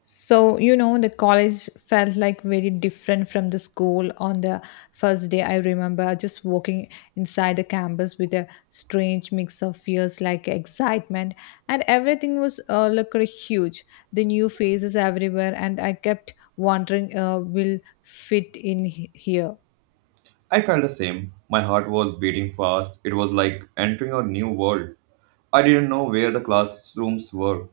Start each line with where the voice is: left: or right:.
left: So, the college felt like very different from the school on the first day. I remember just walking inside the campus with a strange mix of fears like excitement, and everything was looked really huge. The new faces everywhere, and I kept wondering, will fit in here?
right: I felt the same. My heart was beating fast. It was like entering a new world. I didn't know where the classrooms were.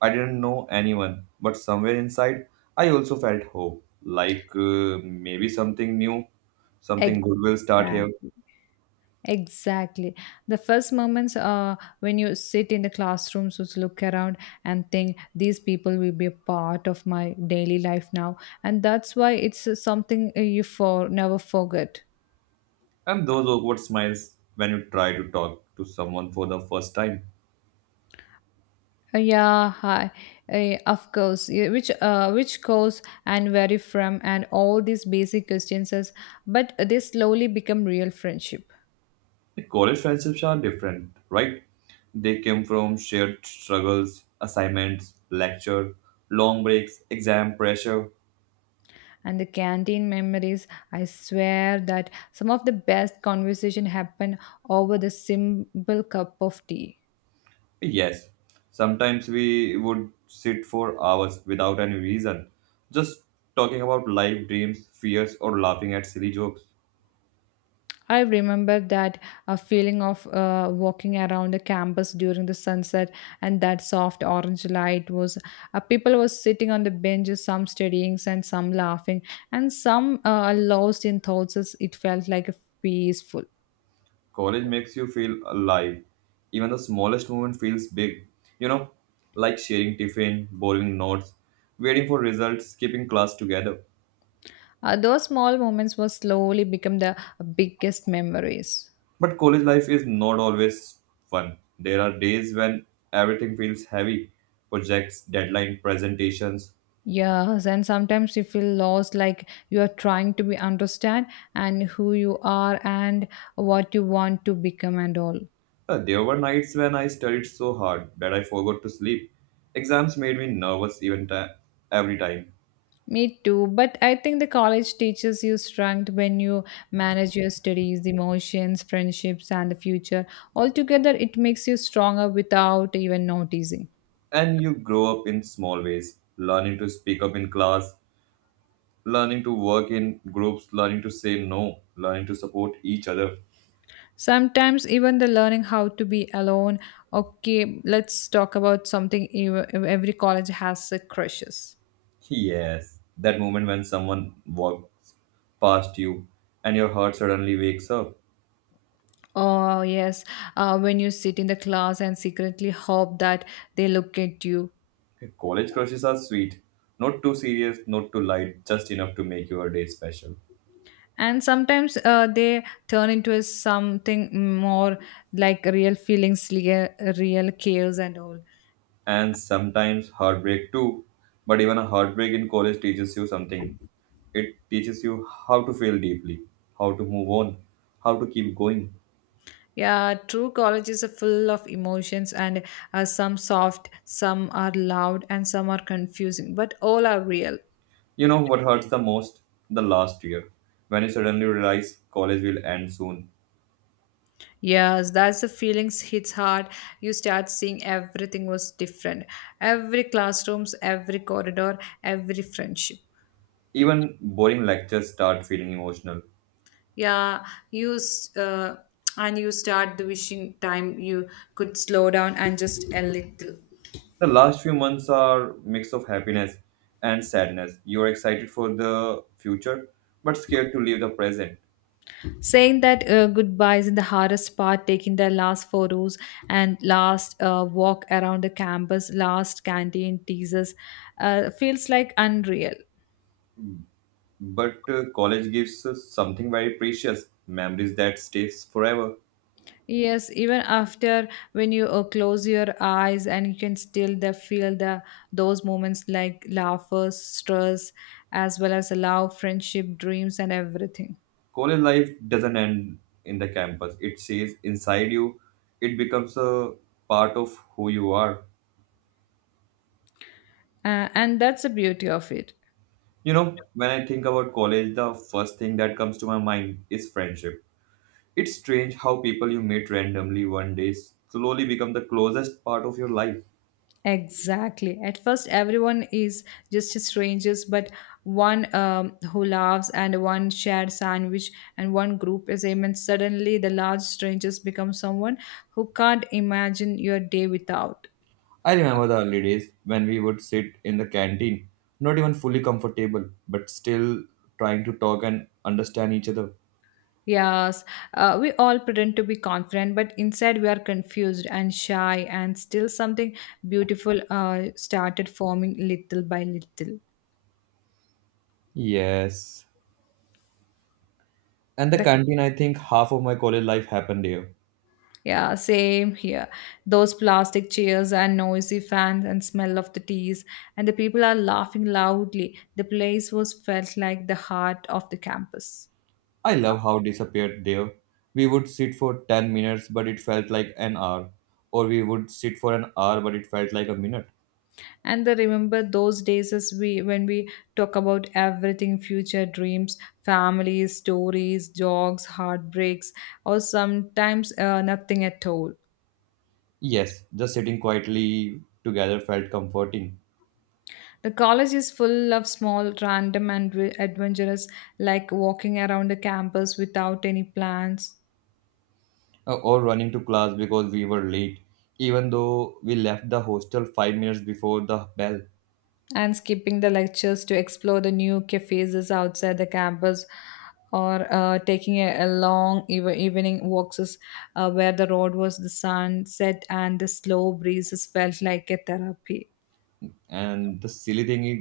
right: I didn't know anyone. But somewhere inside, I also felt hope. Like maybe something new, something good will start here.
left: Exactly. Exactly. The first moments when you sit in the classrooms, just look around and think these people will be a part of my daily life now. And that's why it's something you for never forget.
right: And those awkward smiles when you try to talk to someone for the first time.
left: Yeah, hi. Of course. Yeah, which course and where you from and all these basic questions, but they slowly become real friendship.
right: The college friendships are different, right? They came from shared struggles, assignments, lecture, long breaks, exam pressure.
left: And the canteen memories, I swear that some of the best conversation happen over the simple cup of tea.
right: Yes, sometimes we would sit for hours without any reason, just talking about life, dreams, fears, or laughing at silly jokes.
left: I remember that a feeling of walking around the campus during the sunset, and that soft orange light was people were sitting on the benches, some studying and some laughing, and some lost in thoughts. As It felt like a peaceful.
right: College makes you feel alive. Even the smallest moment feels big. You know, like sharing tiffin, borrowing notes, waiting for results, skipping class together.
left: Those small moments will slowly become the biggest memories.
right: But college life is not always fun. There are days when everything feels heavy projects, deadline presentations.
left: Yes, and sometimes you feel lost, like you are trying to be understand and who you are and what you want to become and all.
right: There were nights when I studied so hard that I forgot to sleep. Exams made me nervous even ti every time.
left: Me too, but I think the college teaches you strength when you manage your studies, emotions, friendships, and the future. Altogether, it makes you stronger without even noticing.
right: And you grow up in small ways, learning to speak up in class, learning to work in groups, learning to say no, learning to support each other.
left: Sometimes, even the learning how to be alone. Okay, let's talk about something every college has crushes.
right: Yes, that moment when someone walks past you and your heart suddenly wakes up.
left: Oh, yes. When you sit in the class and secretly hope that they look at you.
right: College crushes are sweet, not too serious, not too light, just enough to make your day special.
left: And sometimes they turn into a something more like real feelings, real cares, and all.
right: And sometimes heartbreak too. But even a heartbreak in college teaches you something. It teaches you how to feel deeply, how to move on, how to keep going.
left: Yeah, true college is full of emotions, and some soft, some are loud, and some are confusing, but all are real.
right: You know what hurts the most? The last year, when you suddenly realize college will end soon.
left: Yes, that's the feelings hits hard. You start seeing everything was different. Every classrooms, every corridor, every friendship.
right: Even boring lectures start feeling emotional.
left: Yeah, you s- uh, and you start the wishing time you could slow down and just a little.
right: The last few months are mix of happiness and sadness. You are excited for the future, but scared to leave the present.
left: Saying that goodbye is the hardest part, taking the last photos and last walk around the campus, last canteen teasers, feels like unreal.
right: But college gives us something very precious memories that stays forever.
left: Yes, even after when you close your eyes and you can still feel the those moments like laughter, stress, as well as love, friendship, dreams, and everything.
right: College life doesn't end in the campus, it stays inside you. It becomes a part of who you are.
left: And that's the beauty of it.
right: You know, when I think about college, the first thing that comes to my mind is friendship. It's strange how people you meet randomly one day slowly become the closest part of your life.
left: Exactly. At first, everyone is just strangers, but one who laughs and one shared sandwich and one group assignment. Suddenly, the large strangers become someone who can't imagine your day without.
right: I remember the early days when we would sit in the canteen, not even fully comfortable, but still trying to talk and understand each other.
left: Yes, we all pretend to be confident, but inside we are confused and shy, and still something beautiful started forming little by little.
right: Yes. And the
left: The
right: canteen, I think half of my college life happened there.
left: Yeah, same here. Those plastic chairs and noisy fans and smell of the teas, and the people are laughing loudly. The place was felt like the heart of the campus.
right: I love how it disappeared there. We would sit for 10 minutes, but it felt like an hour. Or we would sit for an hour, but it felt like a minute.
left: And I remember those days as we when we talk about everything future dreams, families, stories, jogs, heartbreaks, or sometimes nothing at all.
right: Yes, just sitting quietly together felt comforting.
left: The college is full of small, random, and adventurous, like walking around the campus without any plans,
right: Uh, or running to class because we were late, even though we left the hostel five minutes before the bell.
left: and skipping the lectures to explore the new cafes outside the campus, or taking a long evening walks where the road was the sunset and the slow breezes felt like a therapy.
right: And the silly thing is,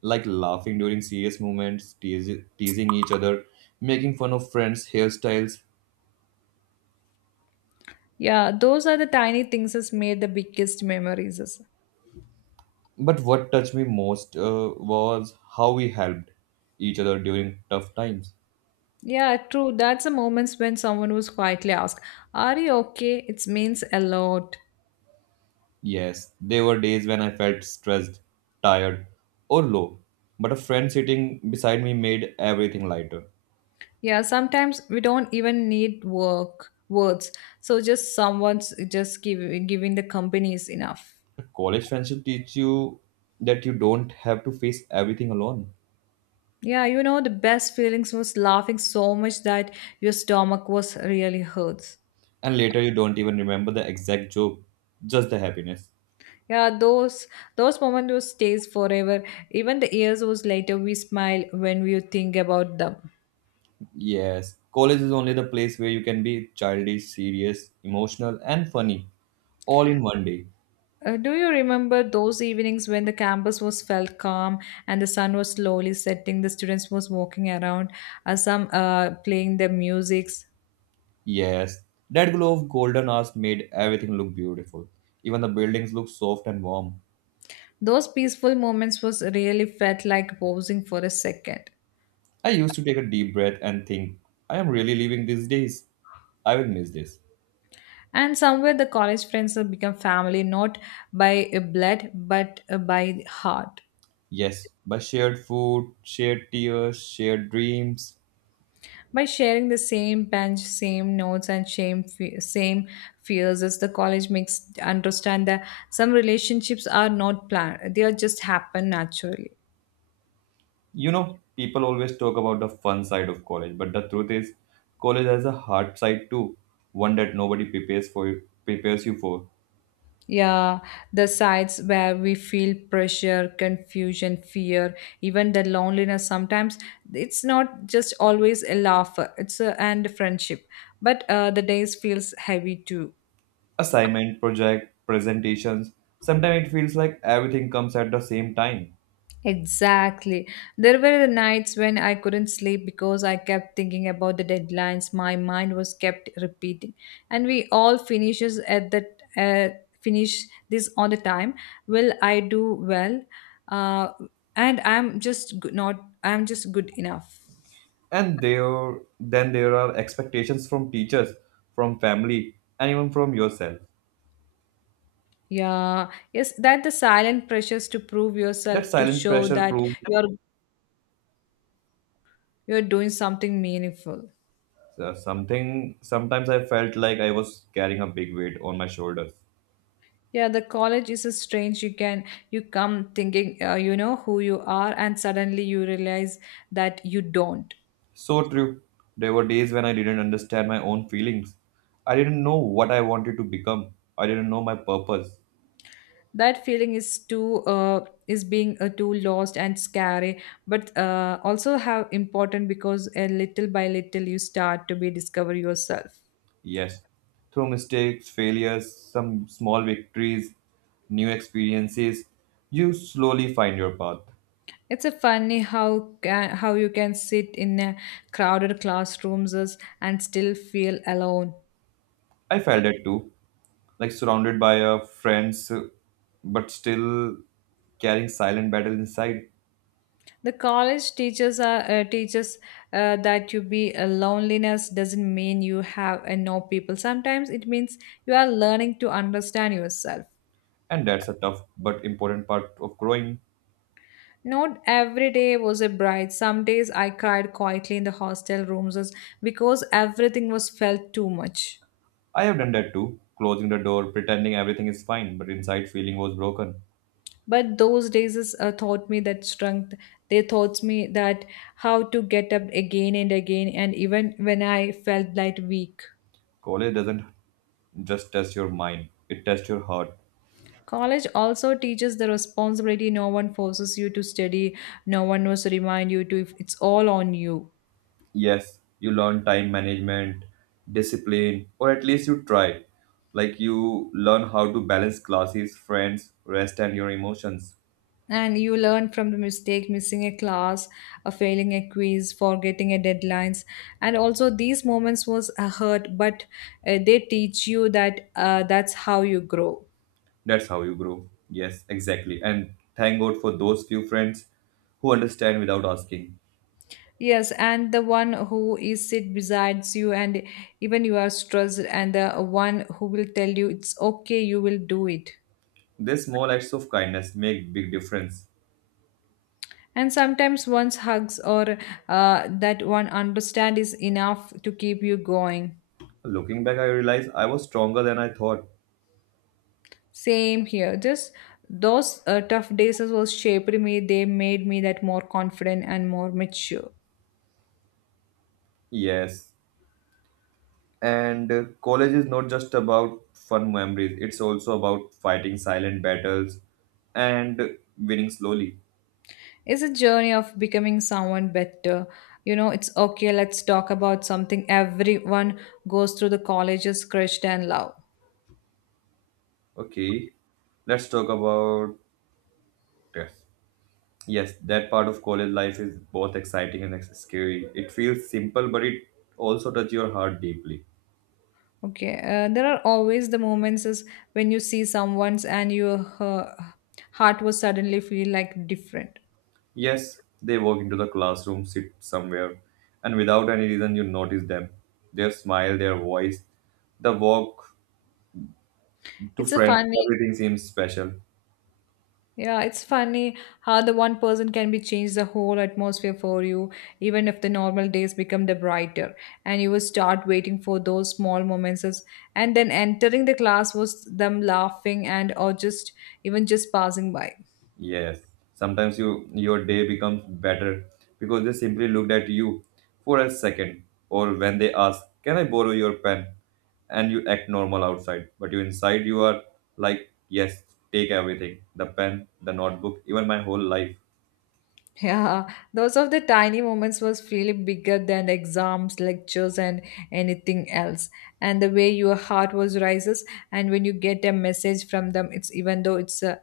right: like laughing during serious moments, teasing each other, making fun of friends' hairstyles.
left: Yeah, those are the tiny things that made the biggest memories.
right: But what touched me most was how we helped each other during tough times.
left: Yeah, true, that's the moments when someone was quietly asked are you okay, it means a lot.
right: Yes, there were days when I felt stressed, tired, or low, but a friend sitting beside me made everything lighter.
left: Yeah, sometimes we don't even need work words. So just someone's just giving the company is enough.
right: College friendship teach you that you don't have to face everything alone.
left: Yeah, you know the best feelings was laughing so much that your stomach was really hurts.
right: And later you don't even remember the exact joke, just the happiness.
left: Yeah, those moments will stays forever. Even the years was later we smile when we think about them.
right: Yes, college is only the place where you can be childish, serious, emotional, and funny all in one day.
left: Do you remember those evenings when the campus was felt calm and the sun was slowly setting? The students was walking around, some playing their musics.
right: Yes, that glow of golden hours made everything look beautiful. Even the buildings look soft and warm.
left: Those peaceful moments was really felt like pausing for a second.
right: I used to take a deep breath and think, I am really living these days. I will miss this.
left: And somewhere the college friends have become family, not by blood, but by heart.
right: Yes, by shared food, shared tears, shared dreams.
left: By sharing the same bench, same notes, and same fears, as the college makes understand that some relationships are not planned; they are just happen naturally.
right: You know, people always talk about the fun side of college, but the truth is, college has a hard side too, one that nobody prepares for prepares you for.
left: Yeah, the sides where we feel pressure, confusion, fear, even the loneliness sometimes, it's not just always a laugh, it's a and friendship. But the days feels heavy too.
right: Assignment, project, presentations. Sometimes it feels like everything comes at the same time.
left: Exactly. There were the nights when I couldn't sleep because I kept thinking about the deadlines, my mind was kept repeating. And we all finishes at the uh, finish this on the time. Will I do well? Uh, and I'm just good, not I'm just good enough.
right: And there then there are expectations from teachers, from family, and even from yourself.
left: Yeah. Yes, that the silent pressures to prove yourself,
right: That
left: to
right: silent
left: show
right: pressure
left: that
right: proves.
left: you're doing something meaningful.
right: So something sometimes I felt like I was carrying a big weight on my shoulders.
left: Yeah, the college is a strange. You come thinking you know who you are, and suddenly you realize that you don't.
right: So true. There were days when I didn't understand my own feelings. I didn't know what I wanted to become. I didn't know my purpose.
left: That feeling is too is being too lost and scary, but also how important, because a little by little you start to be discover yourself.
right: Yes. Through mistakes, failures, some small victories, new experiences, you slowly find your path.
left: It's a funny how you can sit in a crowded classrooms and still feel alone.
right: I felt that too, like surrounded by friends, but still carrying silent battle inside.
left: The college teachers are teaches that you be a loneliness doesn't mean you have and no people. Sometimes it means you are learning to understand yourself.
right: And that's a tough but important part of growing.
left: Not every day was a bright. Some days I cried quietly in the hostel rooms because everything was felt too much.
right: I have done that too, closing the door, pretending everything is fine, but inside feeling was broken.
left: But those days taught me that strength. They taught me that how to get up again and again, and even when I felt like weak.
right: College doesn't just test your mind, it tests your heart.
left: College also teaches the responsibility. No one forces you to study, no one was to remind you to, if it's all on you.
right: Yes, you learn time management, discipline, or at least you try. Like you learn how to balance classes, friends, rest, and your emotions.
left: And you learn from the mistake, missing a class, a failing a quiz, forgetting a deadlines, and also these moments was a hurt, but they teach you that that's how you grow.
right: That's how you grow. Yes, exactly. And thank God for those few friends who understand without asking.
left: Yes, and the one who is sit besides you, and even you are stressed, and the one who will tell you it's okay, you will do it.
right: These small acts of kindness make big difference.
left: And sometimes one's hugs or that one understand is enough to keep you going.
right: Looking back, I realized I was stronger than I thought.
left: Same here, just those tough days as well shaped me, they made me that more confident and more mature.
right: Yes, and college is not just about fun memories, it's also about fighting silent battles and winning slowly.
left: It's a journey of becoming someone better. You know, it's okay, let's talk about something everyone goes through, the colleges crushed and love.
right: Okay, let's talk about yes. Yes, that part of college life is both exciting and scary. It feels simple, but it also touches your heart deeply.
left: Okay, there are always the moments is when you see someone's and your heart was suddenly feel like different.
right: Yes, they walk into the classroom, sit somewhere, and without any reason, you notice them. Their smile, their voice, the walk to
left: It's a
right: friends,
left: funny,
right: everything seems special.
left: yeah, it's funny how the one person can be change the whole atmosphere for you, even if the normal days become the brighter, and you will start waiting for those small moments, and then entering the class was them laughing and or just even just passing by.
right: Yes, sometimes you your day becomes better because they simply looked at you for a second, or when they ask, "Can I borrow your pen?" and you act normal outside, but you inside you are like, "Yes, take everything, the pen, the notebook, even my whole life."
left: Yeah, those of the tiny moments was really bigger than exams, lectures, and anything else. And the way your heart was rises, and when you get a message from them, it's even though it's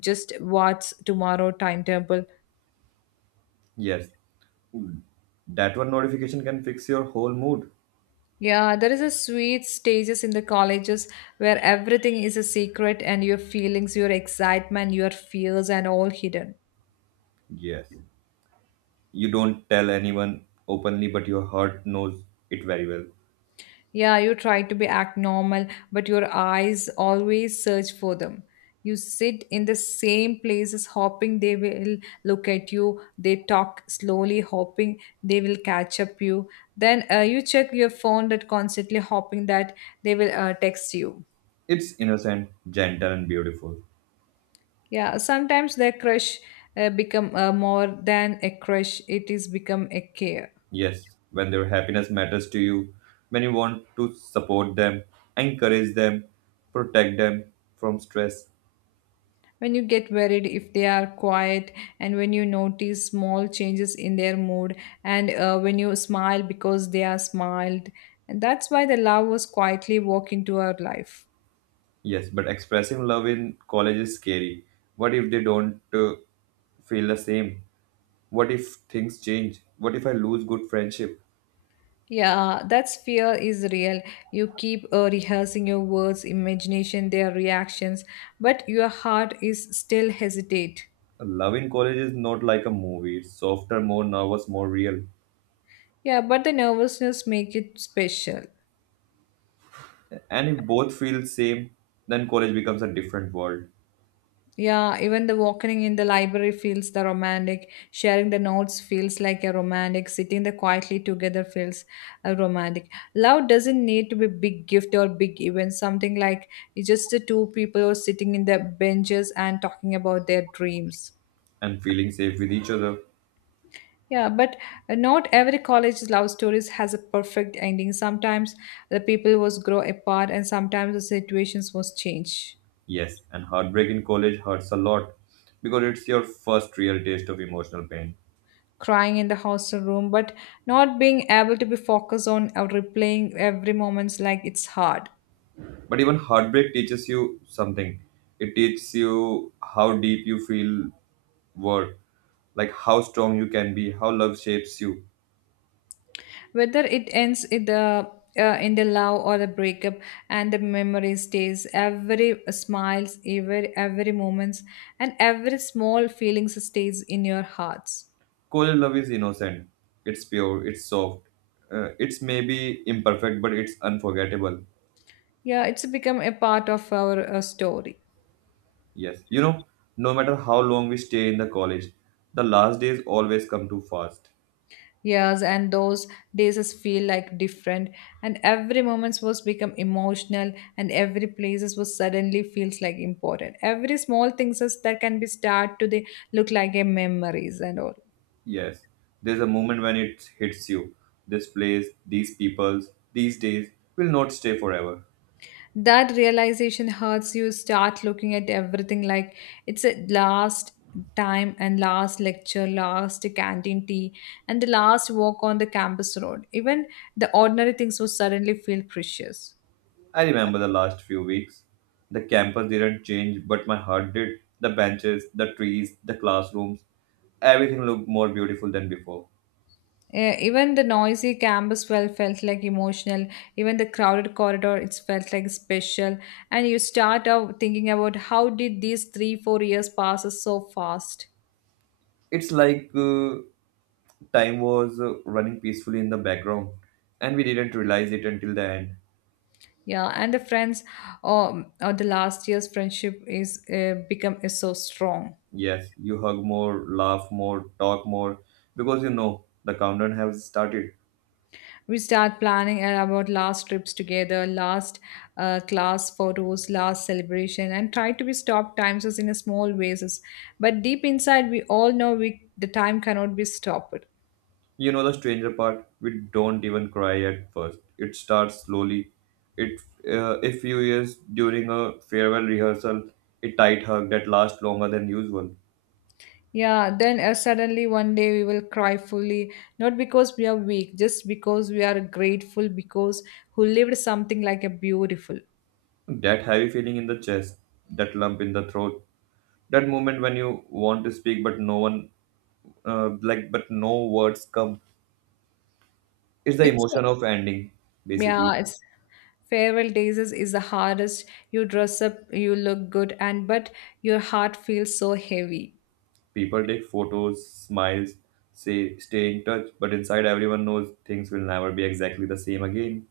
left: just what's tomorrow timetable.
right: Yes, that one notification can fix your whole mood.
left: Yeah, there is a sweet stages in the colleges where everything is a secret, and your feelings, your excitement, your fears, and all hidden.
right: Yes, you don't tell anyone openly, but your heart knows it very well.
left: Yeah, you try to be act normal, but your eyes always search for them. You sit in the same places, hoping they will look at you. They talk slowly, hoping they will catch up you. Then you check your phone, that constantly hoping that they will text you.
right: It's innocent, gentle, and beautiful.
left: Yeah, sometimes their crush become more than a crush. It is become a care.
right: Yes, when their happiness matters to you, when you want to support them, encourage them, protect them from stress.
left: When you get worried if they are quiet, and when you notice small changes in their mood, and when you smile because they are smiled, and that's why the love was quietly walk into our life.
right: Yes, but expressing love in college is scary. What if they don't feel the same? What if things change? What if I lose good friendship?
left: Yeah, that's fear is real, you keep rehearsing your words, imagination their reactions, but your heart is still hesitate.
right: Love in college is not like a movie. It's softer, more nervous, more real.
left: Yeah, but the nervousness make it special.
right: And if both feel same, then college becomes a different world.
left: Yeah, even the walking in the library feels the romantic. Sharing the notes feels like a romantic. Sitting the quietly together feels a romantic. Love doesn't need to be big gift or big event. Something like it's just the two people sitting in the benches and talking about their dreams.
right: And feeling safe with each other.
left: Yeah, but not every college love stories has a perfect ending. Sometimes the people was grow apart, and sometimes the situations was change.
right: Yes, and heartbreak in college hurts a lot because it's your first real taste of emotional pain.
left: Crying in the hostel room, but not being able to be focused on or replaying every moments like it's hard.
right: But even heartbreak teaches you something. It teaches you how deep you feel were, like how strong you can be, how love shapes you.
left: Whether it ends in the love or the breakup, and the memory stays. Every smiles, every moments, and every small feelings stays in your hearts.
right: College love is innocent, it's pure, it's soft, it's maybe imperfect, but it's unforgettable.
left: Yeah, it's become a part of our story.
right: Yes, you know, no matter how long we stay in the college, the last days always come too fast.
left: Years and those days is feel like different, and every moments was become emotional, and every places was suddenly feels like important. Every small things is, that can be start to the look like a memories and all.
right: Yes, there's a moment when it hits you. This place, these peoples, these days will not stay forever.
left: That realization hurts. You start looking at everything like it's a last time, and last lecture, last canteen tea, and the last walk on the campus road. Even the ordinary things will suddenly feel precious.
right: I remember the last few weeks. The campus didn't change, but my heart did. The benches, the trees, the classrooms, everything looked more beautiful than before.
left: Even the noisy campus well felt like emotional. Even the crowded corridor, it felt like special. And you start out thinking about how did these 3, 4 years passes so fast.
right: It's like time was running peacefully in the background, and we didn't realize it until the end.
left: Yeah, and the friends or the last year's friendship is become is so strong.
right: Yes, you hug more, laugh more, talk more, because you know the countdown has started.
left: We start planning about last trips together, last class photos, last celebration, and try to be stop times us in a small ways. But deep inside, we all know we the time cannot be stopped.
right: You know the stranger part? We don't even cry at first. It starts slowly. It a few years during a farewell rehearsal, a tight hug that lasts longer than usual.
left: Yeah, then suddenly one day we will cry fully, not because we are weak, just because we are grateful because who lived something like a beautiful.
right: That heavy feeling in the chest, that lump in the throat, that moment when you want to speak but no one, but no words come. It's the
left: It's
right: emotion of ending, basically.
left: Yeah, it's farewell days is the hardest. You dress up, you look good, and but your heart feels so heavy.
right: People take photos, smiles, say stay in touch, but inside everyone knows things will never be exactly the same again.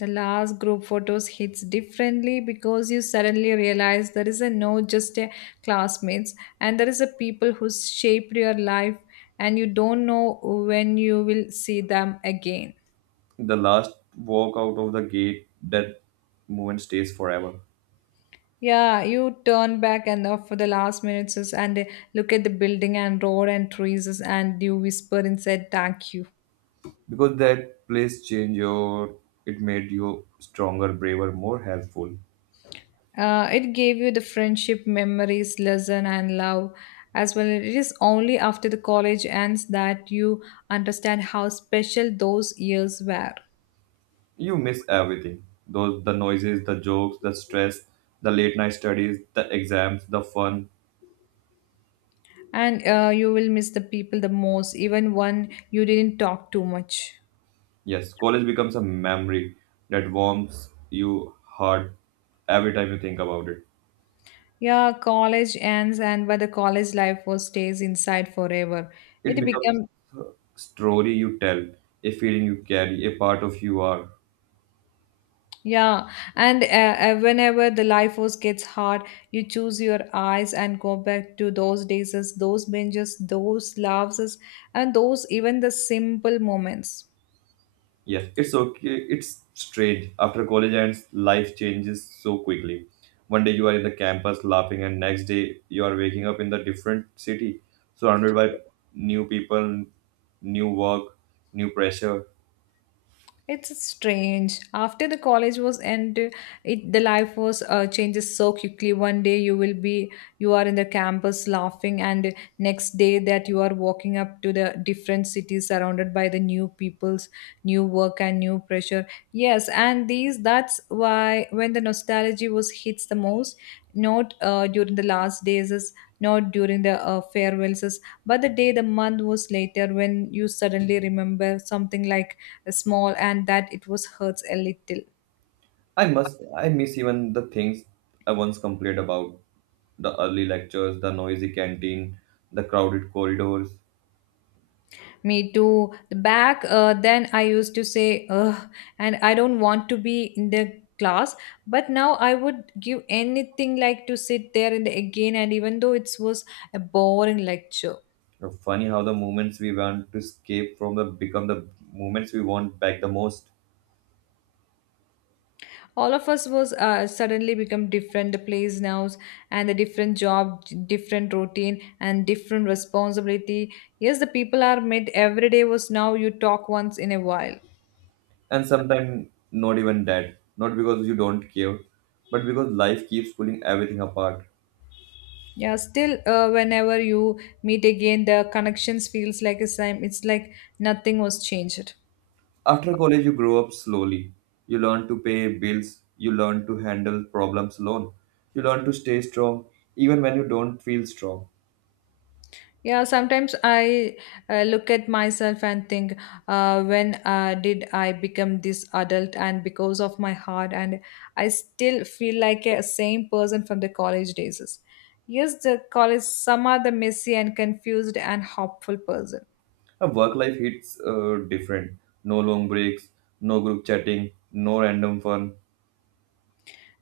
left: The last group photos hits differently because you suddenly realize there is a no just a classmates, and there is a people who shaped your life, and you don't know when you will see them again.
right: The last walk out of the gate, that moment stays forever
left: Yeah, you turn back and off for the last minutes and look at the building and road and trees and you whisper and said thank you.
right: because that place changed your, it made you stronger, braver, more helpful.
left: It gave you the friendship, memories, lesson, and love as well. It is only after the college ends that you understand how special those years were.
right: You miss everything, those the noises, the jokes, the stress, the late night studies, the exams, the fun.
left: And you will miss the people the most, even when you didn't talk too much.
right: Yes, college becomes a memory that warms you heart every time you think about it.
left: Yeah, college ends, and but the college life was stays inside forever. It
right: It becomes
left: became.
right: a story you tell, a feeling you carry, a part of you are.
left: Yeah, and whenever the life was gets hard, you choose your eyes and go back to those days, as those benches, those laughs, and those even the simple moments.
right: Yes, it's okay. It's strange. After college ends, life changes so quickly. One day you are in the campus laughing, and next day you are waking up in the different city, surrounded by new people, new work, new pressure.
left: It's strange. After the college was end, it the life was changes so quickly. One day you will be you are in the campus laughing, and next day that you are walking up to the different cities surrounded by the new peoples, new work and new pressure. Yes, and these that's why when the nostalgia was hits the most, not during the last days is not during the farewells is, but the day the month was later when you suddenly remember something like small, and that it was hurts a little.
right: I must. I miss even the things I once complained about: the early lectures, the noisy canteen, the crowded corridors.
left: Me too. The back then I used to say, ugh, and I don't want to be in the class, but now I would give anything like to sit there in the again, and even though it was a boring lecture.
right: Funny how the moments we want to escape from the become the moments we want back the most.
left: All of us was suddenly become different the place now, and the different job, different routine, and different responsibility. Yes, the people are met every day was now you talk once in a while.
right: And sometimes not even dead, not because you don't care, but because life keeps pulling everything apart.
left: Yeah, still, whenever you meet again, the connections feels like a same. It's like nothing was changed.
right: After college, you grow up slowly. You learn to pay bills, you learn to handle problems alone, you learn to stay strong even when you don't feel strong.
left: Yeah, sometimes I look at myself and think, when did I become this adult? And because of my heart, and I still feel like a same person from the college days. Yes, the college. Some are the messy and confused and hopeful person.
right: A work life hits different. No long breaks, no group chatting, no random fun.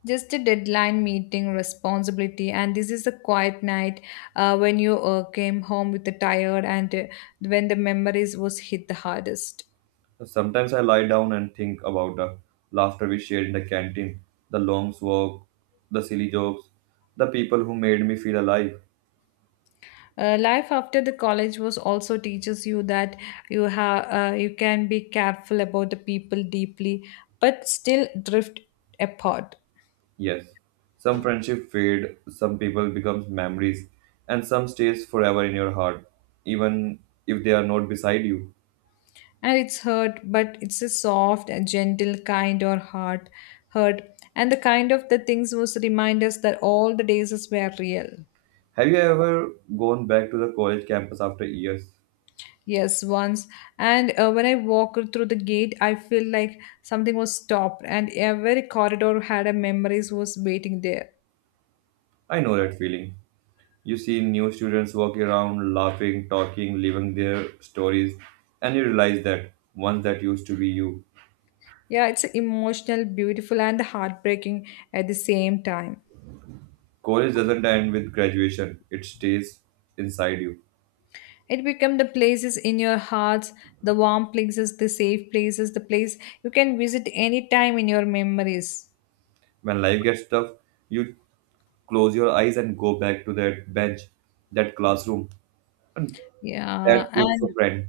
left: Just a deadline meeting responsibility, and this is a quiet night when you came home with the tired, and when the memories was hit the hardest.
right: Sometimes I lie down and think about the laughter we shared in the canteen, the long walk, the silly jokes, the people who made me feel alive.
left: Life after the college was also teaches you that you can be careful about the people deeply but still drift apart.
right: Yes, some friendship fade, some people becomes memories, and some stays forever in your heart, even if they are not beside you.
left: And it's hurt, but it's a soft and gentle kind or heart hurt, and the kind of the things was remind us that all the days is were real.
right: Have you ever gone back to the college campus after years?
left: Yes, once. And when I walk through the gate, I feel like something was stopped, and every corridor had a memories was waiting there.
right: I know that feeling. You see new students walking around, laughing, talking, living their stories, and you realize that once that used to be you.
left: Yeah, it's emotional, beautiful, and heartbreaking at the same time.
right: College doesn't end with graduation, it stays inside you.
left: It become the places in your hearts, the warm places, the safe places, the place you can visit anytime in your memories.
right: When life gets tough, you close your eyes and go back to that bench, that classroom, that
left: Yeah,
right: group of
left: and
right: friends.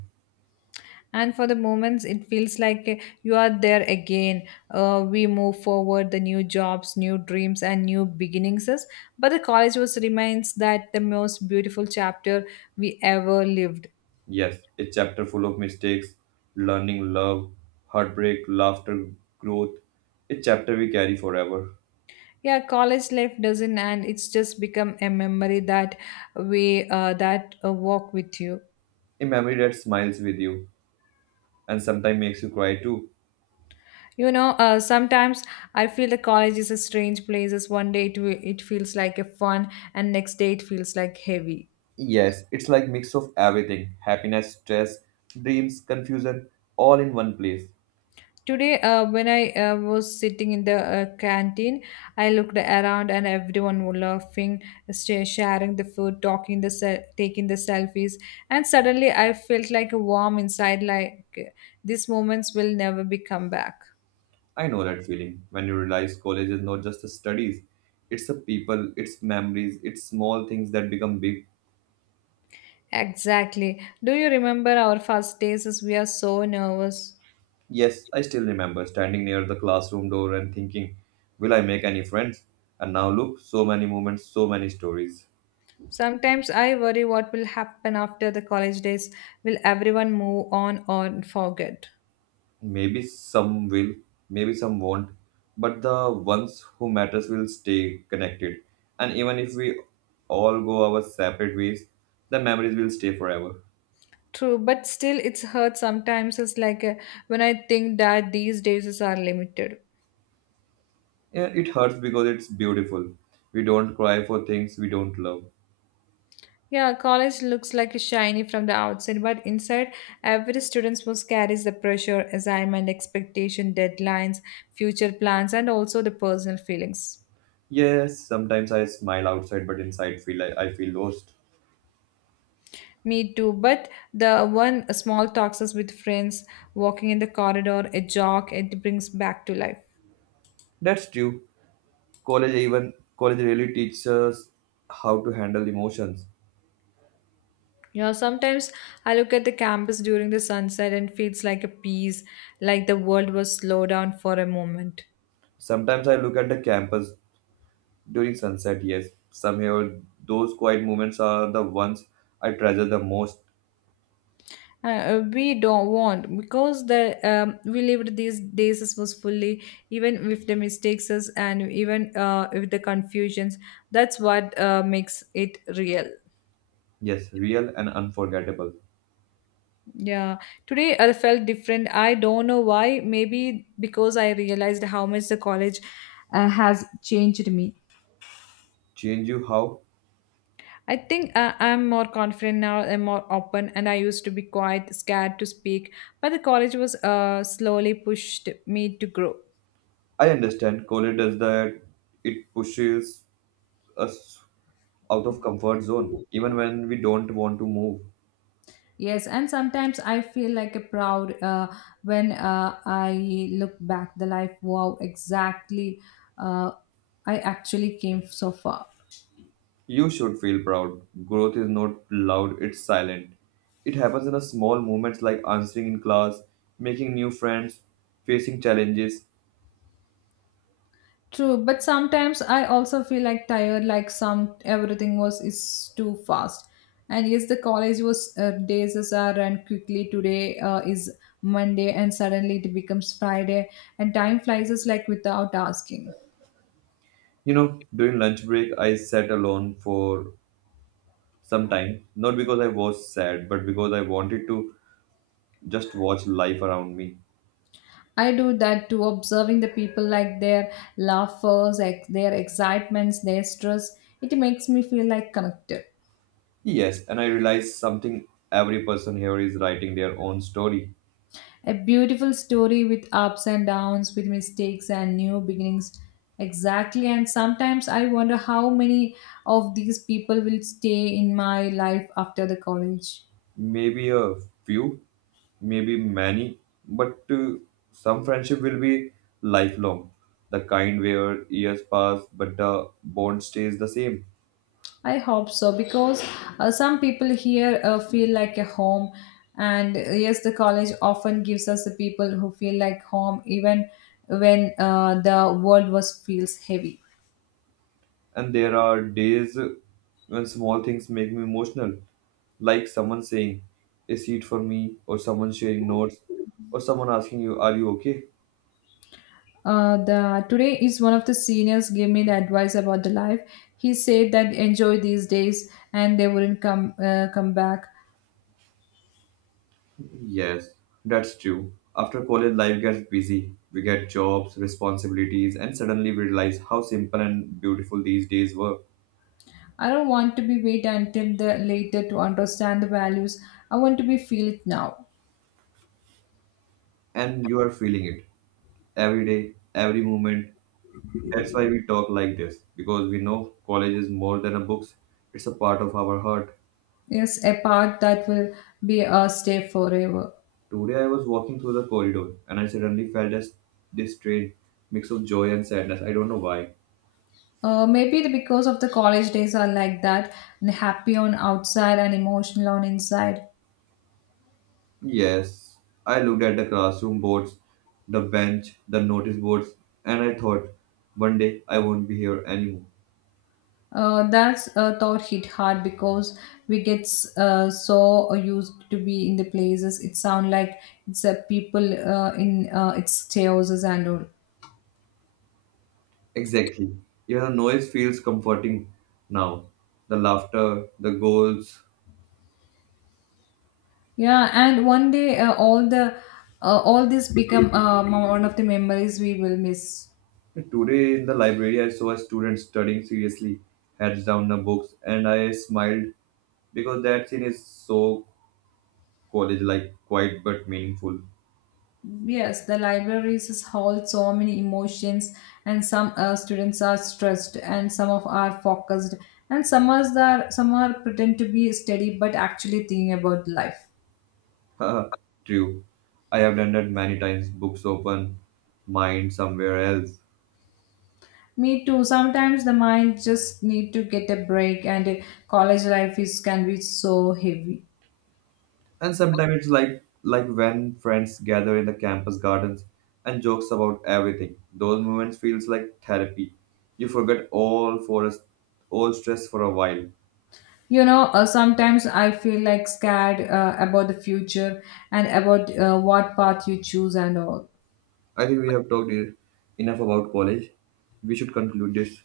left: and for the moments it feels like you are there again. We move forward the new jobs, new dreams, and new beginnings but the college was reminds that the most beautiful chapter we ever lived.
right: Yes, a chapter full of mistakes, learning, love, heartbreak, laughter, growth. A chapter we carry forever.
left: Yeah, college life doesn't, and it's just become a memory that we that walk with you.
right: A memory that smiles with you and sometimes makes you cry too.
left: You know uh, sometimes I feel the college is a strange place. As one day it feels like a fun, and next day it feels like heavy.
right: Yes, it's like mix of everything happiness, stress, dreams, confusion, all in one place.
left: Today, when I was sitting in the canteen, I looked around and everyone was laughing, sharing the food, taking the selfies, and suddenly I felt like a warm inside, like these moments will never be come back.
right: I know that feeling when you realize college is not just the studies, it's the people, it's memories, it's small things that become big.
left: Exactly. Do you remember our first days? As we are so nervous.
right: Yes, I still remember standing near the classroom door and thinking, will I make any friends? And now look, so many moments, so many stories.
left: Sometimes I worry what will happen after the college days. Will everyone move on or forget?
right: Maybe some will, maybe some won't, but the ones who matters will stay connected. And even if we all go our separate ways, the memories will stay forever.
left: True, but still it's hurt sometimes. It's like when I think that these days are limited.
right: Yeah, it hurts because it's beautiful. We don't cry for things we don't love.
left: Yeah, college looks like shiny from the outside, but inside, every student must carries the pressure, assignment, expectation, deadlines, future plans, and also the personal feelings.
right: Yes, sometimes I smile outside, but inside feel I feel lost.
left: Me too, but the one small talks us with friends, walking in the corridor, a jog, it brings back to life.
right: That's true. College even college really teaches us how to handle emotions.
left: Sometimes I look at the campus during the sunset and feels like a piece, like the world was slowed down for a moment.
right: Sometimes I look at the campus during sunset. Yes, somehow those quiet moments are the ones I treasure the most.
left: We don't want because the we lived these days as was fully even with the mistakes us and even with the confusions. That's what makes it real.
right: Yes, real and unforgettable.
left: Yeah, today I felt different. I don't know why. Maybe because I realized how much the college has changed me.
right: Change you how?
left: I think I'm more confident now, I'm more open, and I used to be quite scared to speak, but the college was slowly pushed me to grow.
right: I understand college does that. It pushes us out of comfort zone even when we don't want to move.
left: Yes, and sometimes I feel like a proud when I look back the life. Wow, exactly, uh, I actually came so far.
right: You should feel proud. Growth is not loud, it's silent. It happens in a small moments like answering in class, making new friends, facing challenges.
left: True, but sometimes I also feel like tired, like some everything was is too fast. And yes, the college was days as I ran quickly. Today is Monday, and suddenly it becomes Friday, and time flies us like without asking.
right: You know, during lunch break I sat alone for some time, not because I was sad but because I wanted to just watch life around me.
left: I do that too, observing the people like their laughers, their excitements, their stress. It makes me feel like connected.
right: Yes, and I realized something, every person here is writing their own story.
left: A beautiful story with ups and downs, with mistakes and new beginnings. Exactly. And sometimes I wonder how many of these people will stay in my life after the college.
right: Maybe a few, maybe many, but some friendship will be lifelong. The kind where years pass, but the bond stays the same.
left: I hope so because some people here feel like a home. And yes, the college often gives us the people who feel like home even when the world was feels heavy.
right: And there are days when small things make me emotional, like someone saying a seat for me, or someone sharing notes, or someone asking you, are you okay?
left: The today is one of the seniors gave me the advice about the life. He said that enjoy these days, and they wouldn't come back.
right: Yes, that's true. After college, life gets busy. We get jobs, responsibilities, and suddenly we realize how simple and beautiful these days were.
left: I don't want to be wait until the later to understand the values. I want to be feel it now.
right: And you are feeling it every day, every moment. That's why we talk like this, because we know college is more than a books, it's a part of our heart.
left: Yes, a part that will be a stay forever.
right: Today I was walking through the corridor and I suddenly felt as this strange mix of joy and sadness. I don't know why.
left: Maybe because of the college days are like that, and happy on outside and emotional on inside.
right: Yes, I looked at the classroom boards, the bench, the notice boards, and I thought, one day I won't be here anymore.
left: That's a thought hit hard because we get so used to be in the places. It sound like it's a people in its chaoses and all.
right: Exactly. Even the noise feels comforting now. The laughter, the goals.
left: Yeah, and one day all this become one of the memories we will miss.
right: Today in the library, I saw a student studying seriously, heads down the books, and I smiled because that scene is so college like, quiet but meaningful.
left: Yes, the libraries hold so many emotions, and some students are stressed, and some of are focused, and some are pretend to be steady but actually thinking about life.
right: Haha, true. I have done that many times. Books open, mind somewhere else.
left: Me too. Sometimes the mind just need to get a break, and college life is can be so heavy.
right: And sometimes it's like when friends gather in the campus gardens and jokes about everything. Those moments feels like therapy. You forget all for all stress for a while.
left: Sometimes I feel like scared about the future and about what path you choose and all.
right: I think we have talked enough about college. We should conclude this.